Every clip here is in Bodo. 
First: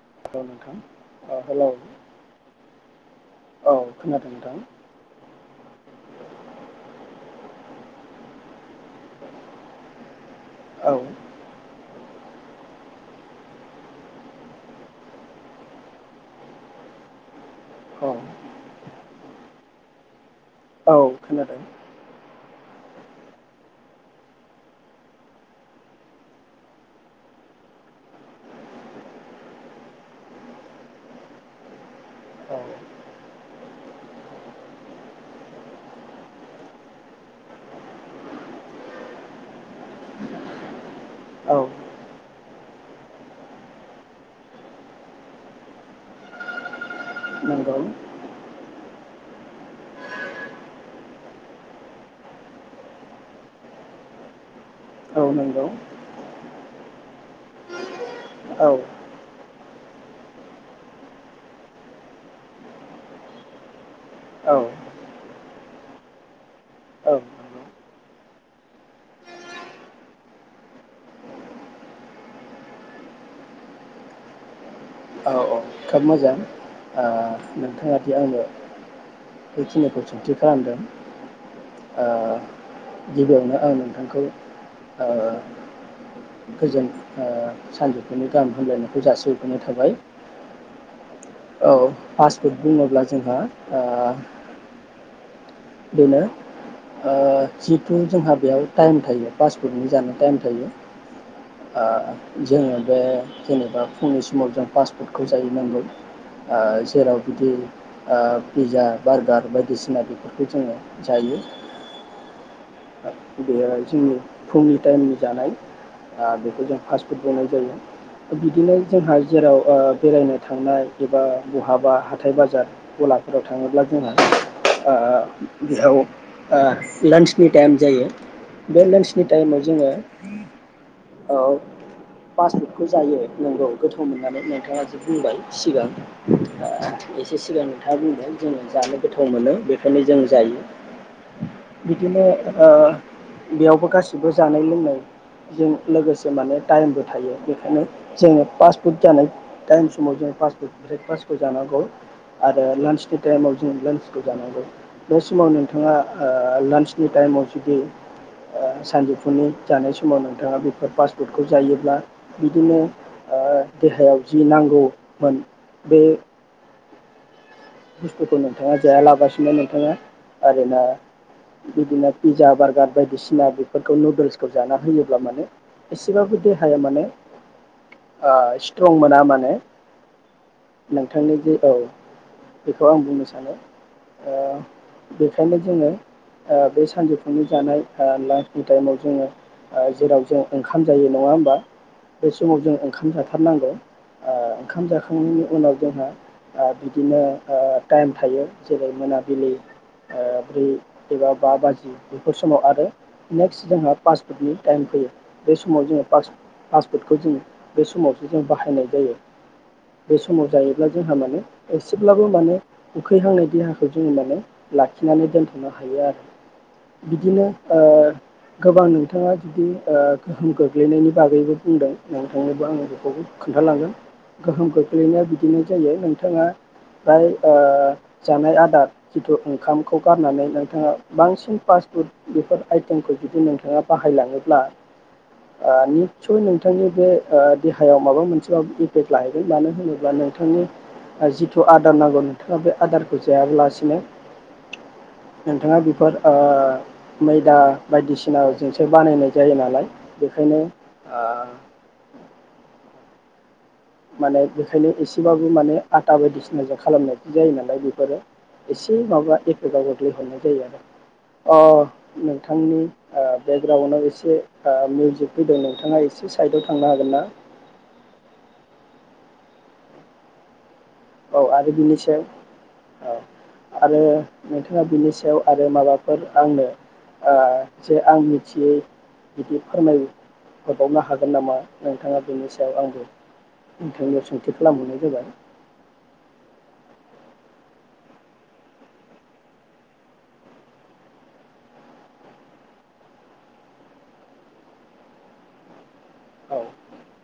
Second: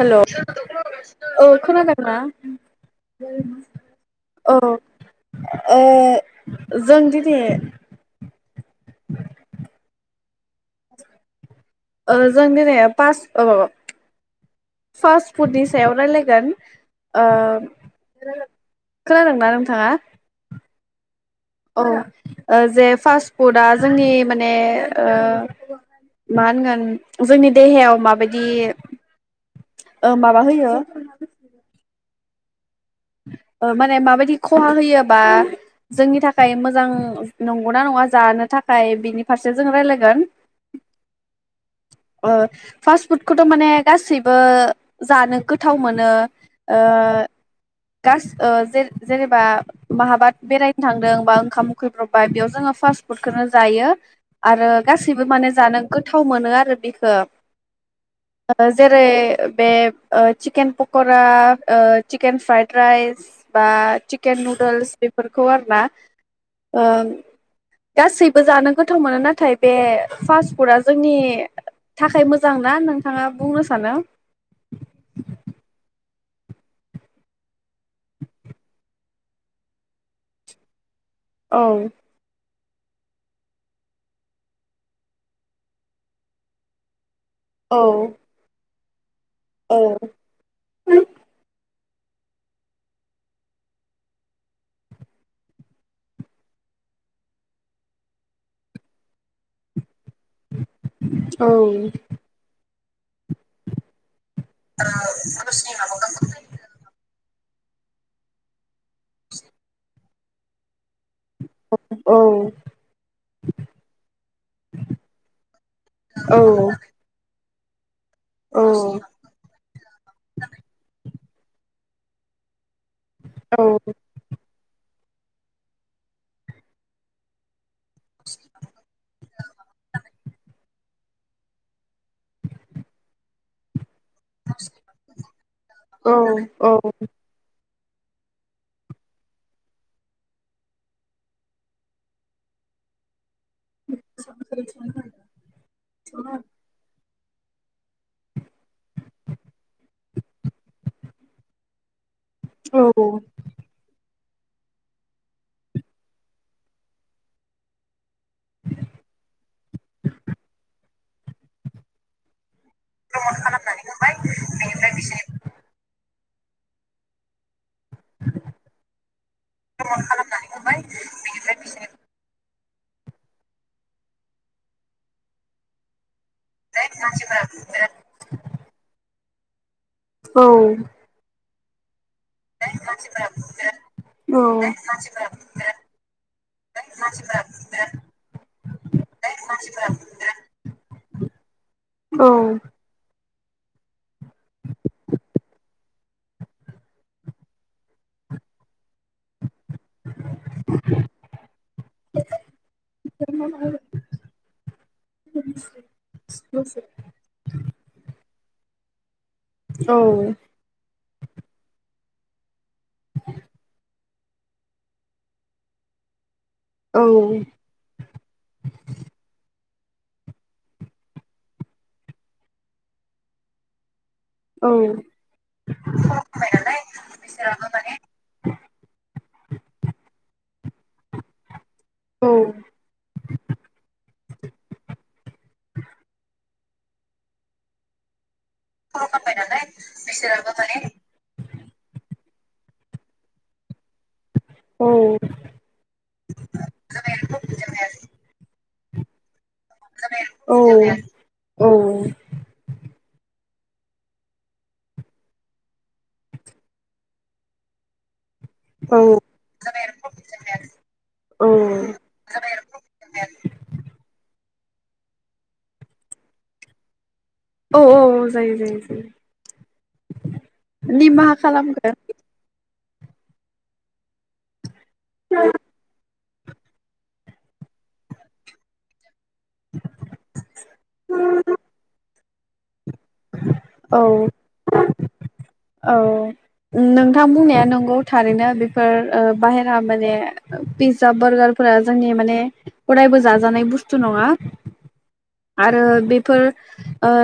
हेल' औ हेलौ नोंथां औ हेलौ खोनादों ना औ खोनादों नोंथां औ ओ जों दिनि औ ओ जों दिनै फास ओ माबाब फास्ट फुडनि सायाव रायलायगोन ओ। औ। खोनादोंना नोंथाङा। औ खोना औ ओ जे फास्ट फुडया जोंनि माने ओ मा होनगोन जोंनि देहायाव माबायदि ओ माबा होयो। औ ओ माने माबायदि खहा होयोबा जोंनि थाखाय मोजां नंगौना नङा जानो थाखाय बिनि फारसे जों राय्लायगोन औ ओ फास्ट फुडखौथ' माने गासैबो जानो गोथाव मोनो ओ नंगौ गास ओ जे-जेनेबा माहाबाद बेरायनो थांदोंबा ओंखाम उखैब्रबबाय बेयाव जोङो फास्ट फुडखौनो जायो आरो। औ गासैबो माने नंगौ जानो गोथाव मोनो आर [unintelligible] बिखो। औ आ जेरै बेब ओ चिकेन पक'रा ओ चिकेन फ्राइद राइस बा चिकेन औ नुदोल्स बेफोरखौ आरोना ओ नंगौ गासैबो जानो गोथाव मोनो नाथाय बे फास्ट फुडआ जोंनि थाखाय मोजां ना नोंथाङा बुंनो सानो। औ औ खोब मोजां आ नोंथाङा दि आंनो बेखिनिखौ सोंथि खालामदों। औ ओ। गिबियावनो आं नोंथांखौ ओ गोजोन। ओ औ सानजौफुनि गाहाम हामलाय। बुजासो। बेनो थाबाय । औ पास फुड बुङोब्ला जोंहा ओ। बेनो ओ जिथु जोंहा बेयाव टाइम थायो पासपुतनि जानाय। टाइम थायो । आ जोङो बे। जेनेबा फुंनि समाव जों फास्ड फुडखौ जायैनांगौ ओ जेराव बिदि ओ पिजा। बारगार बायदिसिना। [unintelligible] जायो। बेयो जोंनि फुंनि टाइमनि जानाय आ बेखौ जों फास्ट फुड। जायो। बिदिनो जोंहा जेराव ओ बेरायनो थांनाय एबा। बहाबा हाथाय बाजार। गलाफोराव थाङोब्ला जोंहा [unintelligible] टाइम जायो बे लान्चनि टाइमाव जोङो। औ पासपुटखौ जायो नंगौ । गोथाव मोननानै नोंथाङासो बुंबाय सिगां ओ औ एसे सिगां [unintelligible] बुंबाय जोङो जानो गोथाव मोनो बेखायनो जों जायो । बिदिनो ओ बेयावबो गासिबो जानाय लोंनायजों लोगोसे माने टाइमबो थायो बेखायनो जोङो फास्ट फुड जानाय टाइम समाव जों फास्टफुड ब्रेकफास्टखौ जानांगौ । आरो लान्चनि टाइमाव जों लान्स जानांगौ बे समाव नोंथाङा ओ लान्स नि टाइमाव जुदि ओ सानजौफुनि जानाय समाव नोंथाङा बेफोर फास्ट फुडखौ जायोब्ला [unintelligible] बिदिनो ओ देहायाव जि नांगौमोन बे बुस्थुखौ नोंथाङा जायालाबासिनो नोंथाङा आरोना बिदिनो पिजा बार गार बायदिसिना बेफोरखौ नुदोल्सखौ जाना होयोब्ला माने ए एसेबाबो देहाया माने ओ सित्रं मोना माने। [unintelligible] नोंथांनि जे औ। बेखौ आं बुंनो सानो ओ बेखायनो जोङो ओ बे सानजौफुंनि जानाय ओ लान्सनि टाइमाव जोङो ओ जेराव जों ओंखाम जायो नङा होमबा बे समाव जों ओंखाम जाथ [unintelligible] ओ ओंखाम जाखांनायनि उनाव जोंहा ओ बिदिनो ओ टाइम थायो जेरै मोनाबिलि ओ ब्रै बा बाजि बेफोर समाव आरो नेक्स जोंहा फास फुटनि टाइम फैयो बे समाव जों फास फास फुटखौ जों बे समाव जों बा हायनाय जायो। बे समाव जायोब्ला जोंहा माने एसे एसेब्लाबो माने उखैहांनाय देहाखौ [unintelligible] लाखिनानै दोनथ'नो हायो आरो । बिदिनो ओ गोबां नोंथाङा जुदि ओ गोहोम गोग्लैनायनि बागैबो बुंदों नोंथांनोबो आङो बेखौबो खोन्थालांगोन। गोहोम खख्लैनाया बिदिनो जायो नोंथाङा फ्राय ओ जानाय आदार जिथु ओंखामखौ गारनानै नों नोंथाङा बांसिन फास्ट फुड औ बेफोर आइटेमखौ जुदि नोंथाङा बाहायलाङोब्ला ओ निसय नों बिथांनि बे ओ देहायाव माबा मोनसे इफेक्ट लहैगोन मानो होनोब्ला नोंथांनि जिथु आदार नांगौ बे आदारखौ जायाब्लासिनो औ नोंथाङा बेफोर ओ मैदा बायदिसिनाजोंसो बानायनाय जायो नालाय बेखायनो माने बेखायनो एसेबाबो माने आटा बायदिसिनाजों खालामनाय जायो नालाय बेफोरो एसे माबा एफेकआव गोग्लैहरनाय जायो आरो अ नोंथांनि बेकग्राउन्डआव ओ एसे ओ मिउजिक फैदों नोंथाङा एसे साइदआव थांनो हागोन ना औ औ औ जायो जायो जायो निमाहा औ खालाम आरो बिनि सायाव [unintelligible] औ आरो ना बिनि सायाव आरो माबा फोर आंनो ओ जे आं मिथियै बिदि फोरमायहरोबावनो हागोन नामा नोंथाङा बिनि सायाव आं औ नोंथांयाव सोंथि खालामहरनाय जाबाय औ नोंथां बुंनाया नंगौ थारैनो बेफोर ओ बाहेरा माने पि्जा बारगारफोरा जोंनि माने अरायबो जाजानाय बुस्थु नङा आरो बेफोर औ ओ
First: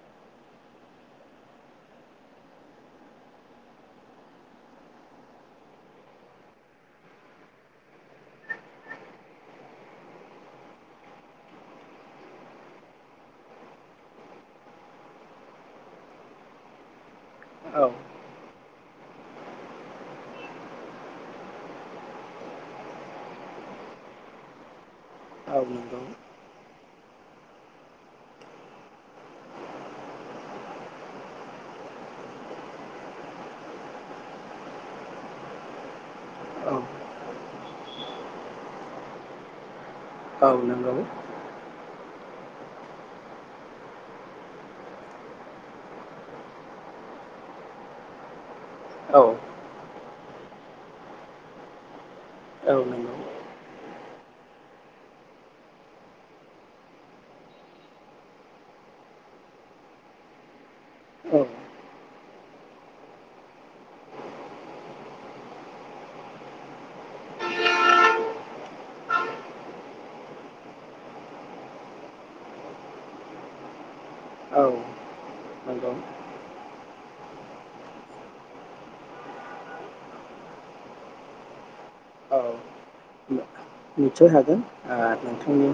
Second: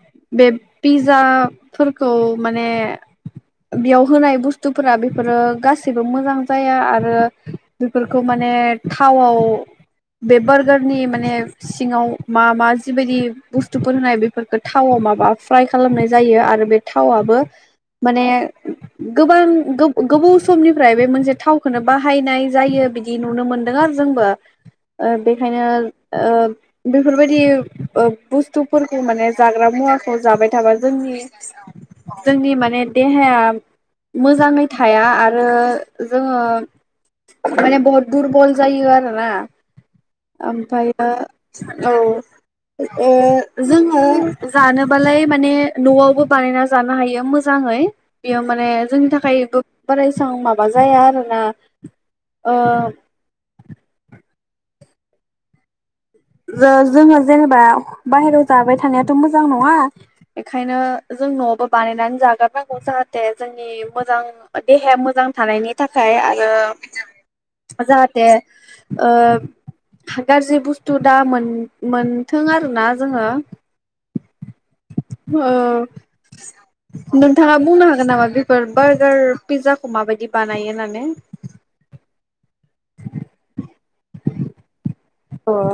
बे पिजाफोरखौ माने बेयाव होनाय बुस्थुफोरा बेफोरो गासैबो मोजां जाया आरो बेफोरखौ माने थावआव बे बारगारनि माने सिङाव मा मा जिबायदि बुस्थुफोर होनाय बेफोरखो थावआव माबा फ्राय खालामनाय जायो आरो बे थावआबो औ माने गोबां गो-गोबाव समनिफ्राय बे मोनसे थावखौनो बाहायनाय जायो बिदि नुनो मोनदों आरो जोंबो ओ औ बेखायनो नंगौ ओ बेफोरबायदि ओ बुस्थुफोरखौ माने जाग्रा मुवाखौ जाबाय थाबा जोंनि जोंनि माने देहाया मोजाङै थाया आरो जोङो औ माने बहुद दुरबल जायो आरोना औ नंगौ ओमफ्रायबो औ ए जोङो जानोबालाय माने न'आवबो बानायना जानो हायो मोजाङै बिया माने जोंनि औ थाखाय गोग बारा एसां माबा जाया आरोना औ ओ नंगौ ज जोङो जेनेबा बाहेरायाव जाबाय थानायाथ' मोजां नङा बेखायनो जों न'आवबो बानायनानै जागारनांगौ जाहाथे जोंनि मोजां देहाया मोजां थानायनि थाखाय आरो जाहाथे ओ गाज्रि बुस्थ थु दा मोन मोनथों आरोना जोङो औ ओ नंगौ नोंथाङा बुंनो हागोन नामा बेफोर बार्गार पिज्जाखौ माबायदि बानायो होननानै ओ [inaudible] निचय हागोन ओ औ नोंथांनि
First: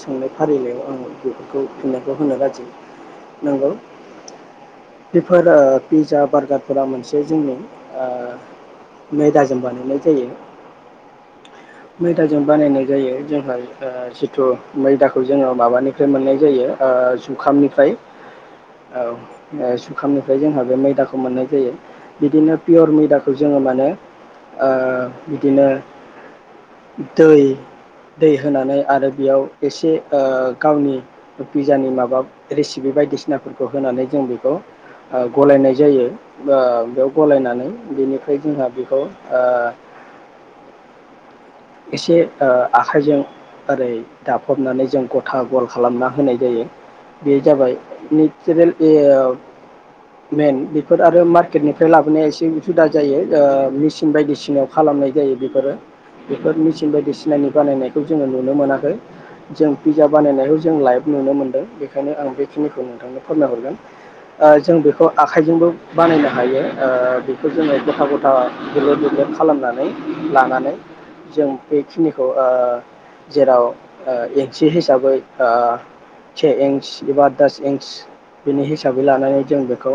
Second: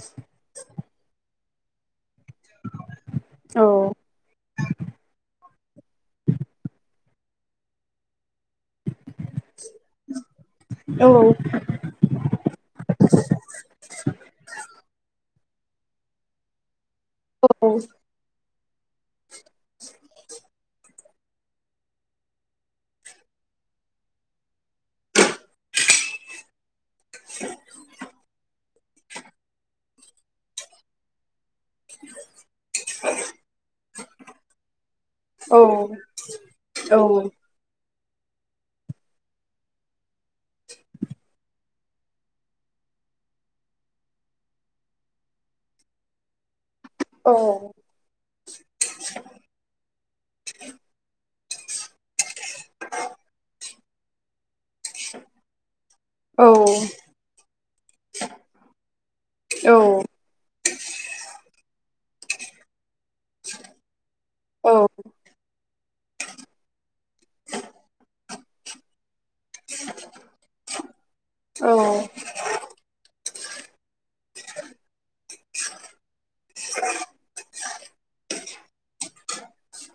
सोंनाय फारिलायाव आं गो खौ फि होनो राजि औ नोंगौ बिफोर ओ पिजा बार्गारफोरा मोनसे जोंनि ओ मैदाजों बानायनाय जायो औ [inaudible] मैदाजों बानायनाय जायो जोंहा ओ जिथु मैदा खौ जोङो माबानिफ्राय मोननाय जायो ओ औ जुखामनिफ्राय औ ओ जुखामनिफ्राय जोंहा बे मैदाखौ मोननाय जायो बिदिनो पियर मैदाखौ जोङो मानो ओ बिदिनो दै दै होनानै आरो बेयाव एसे ओ गावनि पिजानि माबा रेसिपि बायदिसिनाफोरखौ होनानै जों बेखौ ओ औ गलायनाय जायो बेयाव औ गलायनानै बेनिफ्राय जोंहा बेखौ ओ [inaudible] एसे ओ आखाइजों ओरै दाफबनानै जों गथा गल खालामना होनाय जायो बे जाबाय नेचारेल ए मेन बेफोर आरो मा पकेटनिफ्राय लाबोनाया एसे जुदा जायो ओ मेसिन बायदिसिनाव खालामनाय जायो बेफोरो बेफोर मेचिन बायदिसिनानि बानायनायखौ जोङो नुनो मोनाखै जों पिज्जा बानायनायखौ जों लाइभ नुनो मोनदों बेखायनो आं बेखिनिखौ नोंथांनो फोरमायहरगोन ओ जों बेखौ आखाइजोंबो बानायनो हायो बेखौ जोङो गथा गथा [unintelligible] खालामनानै लानानै जों औ बेखिनिखौ ओ जेराव ओ एन सि हिसाबै आ चे इन्स एबा दस इन्च बिनि हिसाबै लानानै जों बेखौ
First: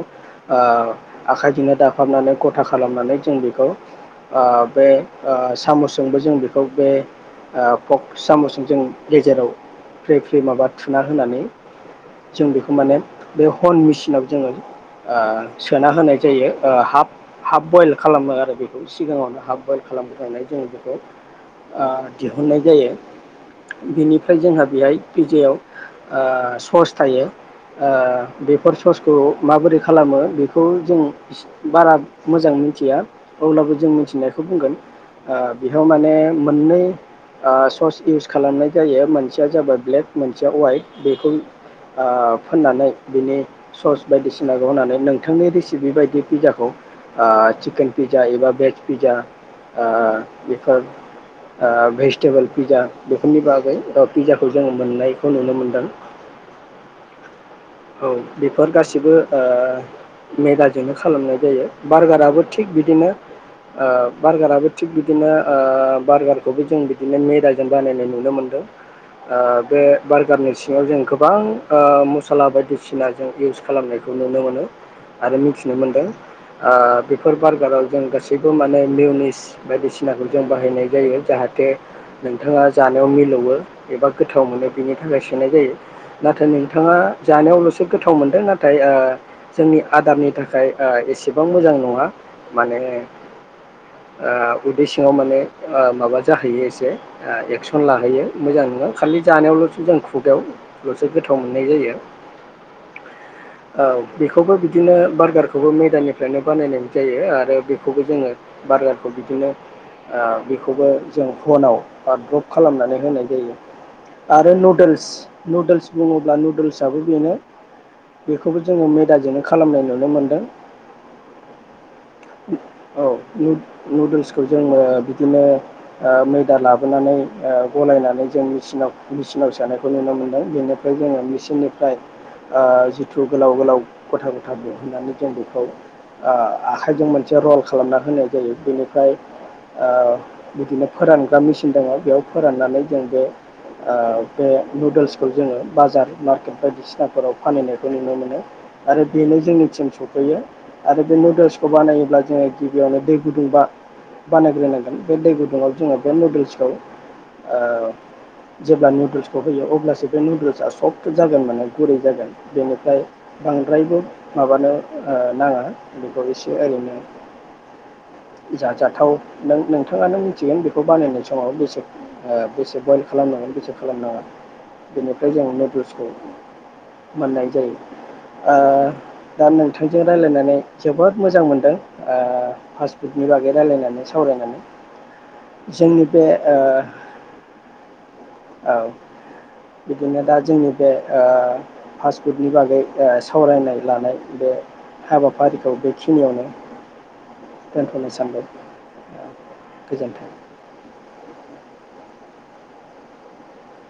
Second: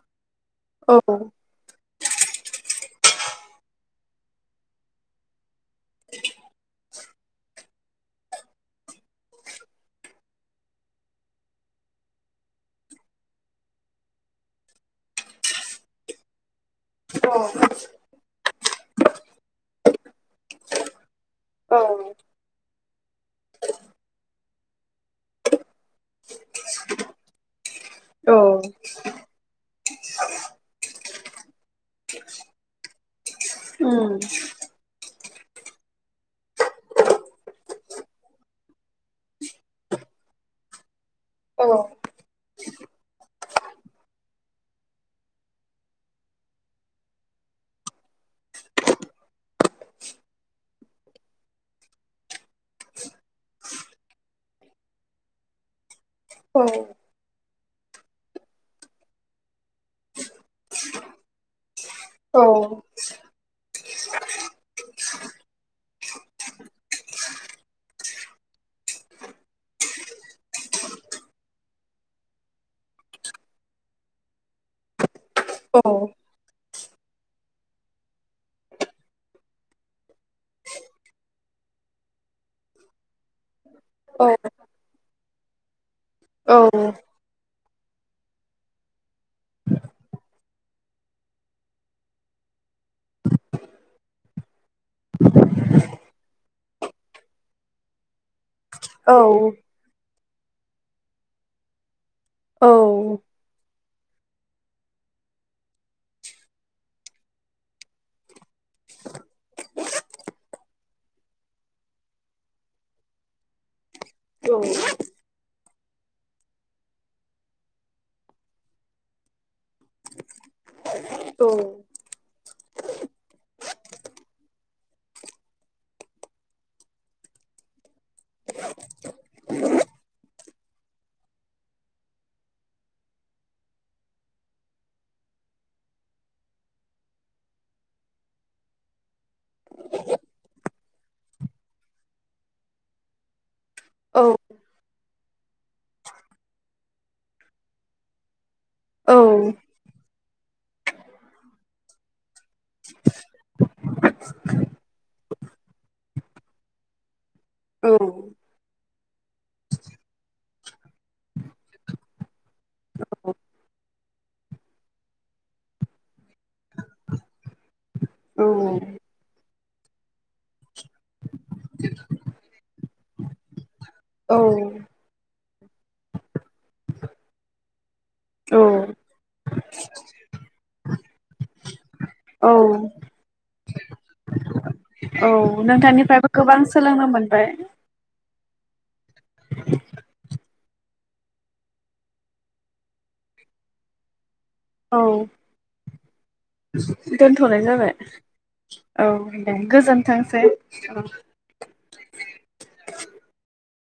ओ औ आखाइ दिनो दा हाबनानै गथा खालामनानै जों बेखौ ओ बे सामसजोंबो जों बेखौ बे पक्स सामसजों जों गेजेराव फ्रि फ्रि माबा थुना होनानै जों बेखौ माने बे हन मेसिनाव जोङो ओ सोना होनाय जायो ओ हाफ औ हाफ बयल खालामो आरो बेखौ सिगाङावनो हाफ बयल खालामग्रोनानै जों बेखौ औ ओ दिहुननाय जायो बेनिफ्राय जोंहा बेहाय पिजायाव ओ सस थायो ओ बेफोर ससखौ माबोरै खालामो बेखौ जों [unintelligible] बारा मोजां मिथिया अब्लाबो जों मिथिनायखौ बुंगोन ओ बेहाव माने मोननै ओ सस इउस खालामनाय जायो मोनसेया जाबाय ब्लेक मोनसेया वाइट बेखौ ओ फोननानै बिनि सस बायदिसिनाखौ होनानै नोंथांनि रेसिपि बायदि पिजाखौ ओ चिकेन पिजा एबा भेज पिजा ओ बेफोर ओ भेजिटेबोल पिज्जा बेफोरनि बागै पिज्जाखौ जोङो मोननायखौ नुनो मोनदों औ बेफोर गासिबो ओ मेलाजोंनो खालामनाय जायो बारगाराबो थिग बिदिनो ओ बार्गाराबो थिग बिदिनो ओ बार्गारखौबो जों बिदिनो मेदाजों बानायनाय नुनो मोनदों ओ बे बार्गारनि सिङाव जों गोबां ओ मसला बायदिसिना जों इउस खालामनायखौ नुनो मोनो आरो मिथिनो मोनदों बेफोर ओ बार्गाराव जों गासैबो माने मिउनिस बायदिसिनाखौ जों बाहायनाय जायो जाहाथे नोंथाङा जानायाव मिलौयो एबा गोथाव मोनो बिनि थाखाय सोनाय जायो नाथाय नोंथाङा जानायावल'सो गोथाव मोनदों नाथाय ओ जोंनि आदारनि थाखाय ओ एसेबां मोजां नङा माने ओ उदै सिङाव माने ओ माबा जाहैयो एसे ओ एक्सन लाहैयो मोजां नङा खालि जानायावल'थ' जों खुब [unintelligible] लसो गोथाव मोननाय जायो औ बेखौबो बिदिनो बारगारखौबो मेदानिफ्रायनो बानायनाय जायो आरो बेखौबो जोङो बार्गारखौ बिदिनो ओ बेखौबो जों हनाव द्रप खालामनानै होनाय जायो आरो नुदोल्स नुदोल्स बुङोब्ला नुदोल्सआबो बेनो बेखौबो जोङो मेदाजोंनो खालामनाय नुनो मोनदों औ औ नु- नुदोल्स खौ जोङो बिदिनो ओ मैदा लाबोनानै ओ गलायनानै जों मेसिनाव मेसिनाव सोनायखौ नुनो मोनदों। बेनिफ्राय जोङो मेचिननिफ्राय ओ जिथु गोलाव गोलाव गथा गथा दिहोननानै जों बेखौ ओ आखाइजों मोनसे रल खालामना होनाय जायो बेनि फ्राय ओ बिदिनो फोरानग्रा मेसिन दङ'।बेयाव फोराननानै जों बे ओ बे नुदोल्सखौ जोङो बाजार मार्केट बायदिसिनाफोराव फानहैनायखौ नुनो मोनो। आरो बेनो जोंनिथिं सफैयो। आरो बे नुदोल्सखौ बानायोब्ला जोङो गिबियावनो दै गुदुंबा बानायग्रोनांगोन बे दै गुद [unintelligible] जोङो बे नुदोल्सखौ ओ जेब्ला नु दोल्सखौ होयो अब्लासो बे नुदोल्सआ सफ्ट जागोन माने गुरै जागोन। बेनिफ्राय बांद्रायबो माबानो ओ नाङा बेखौ एसे ओरैनो जाजाथाव नों नोंथाङानो मिथिगोन बेखौ बानायनाय समाव बेसे ओ बेसे बयल खालामनांगोन बेसे खालामनाङा बेनिफ्राय जों नुदोल्सखौ मोननाय जायो। ओ दा नोंथांजों रायलायनानै जोबोद मोजां मोनदों। औ बे रायलायनानै सावरायनानै औ जोंनि बे नोंथांनिफ्रायबो गोबां सोलोंनो मोनबाय। औ बिदिनो दा जोंनि बे ओ फास्फुडनि बागै सावरायनाय लानाय बे औ हाबाफारिखौ बेखिनियावनो [unintelligible] दोनथ'नाय जाबाय दोनथ'नो सानबाय औ दे गोजोन्थों गोजोनथोंसै औ।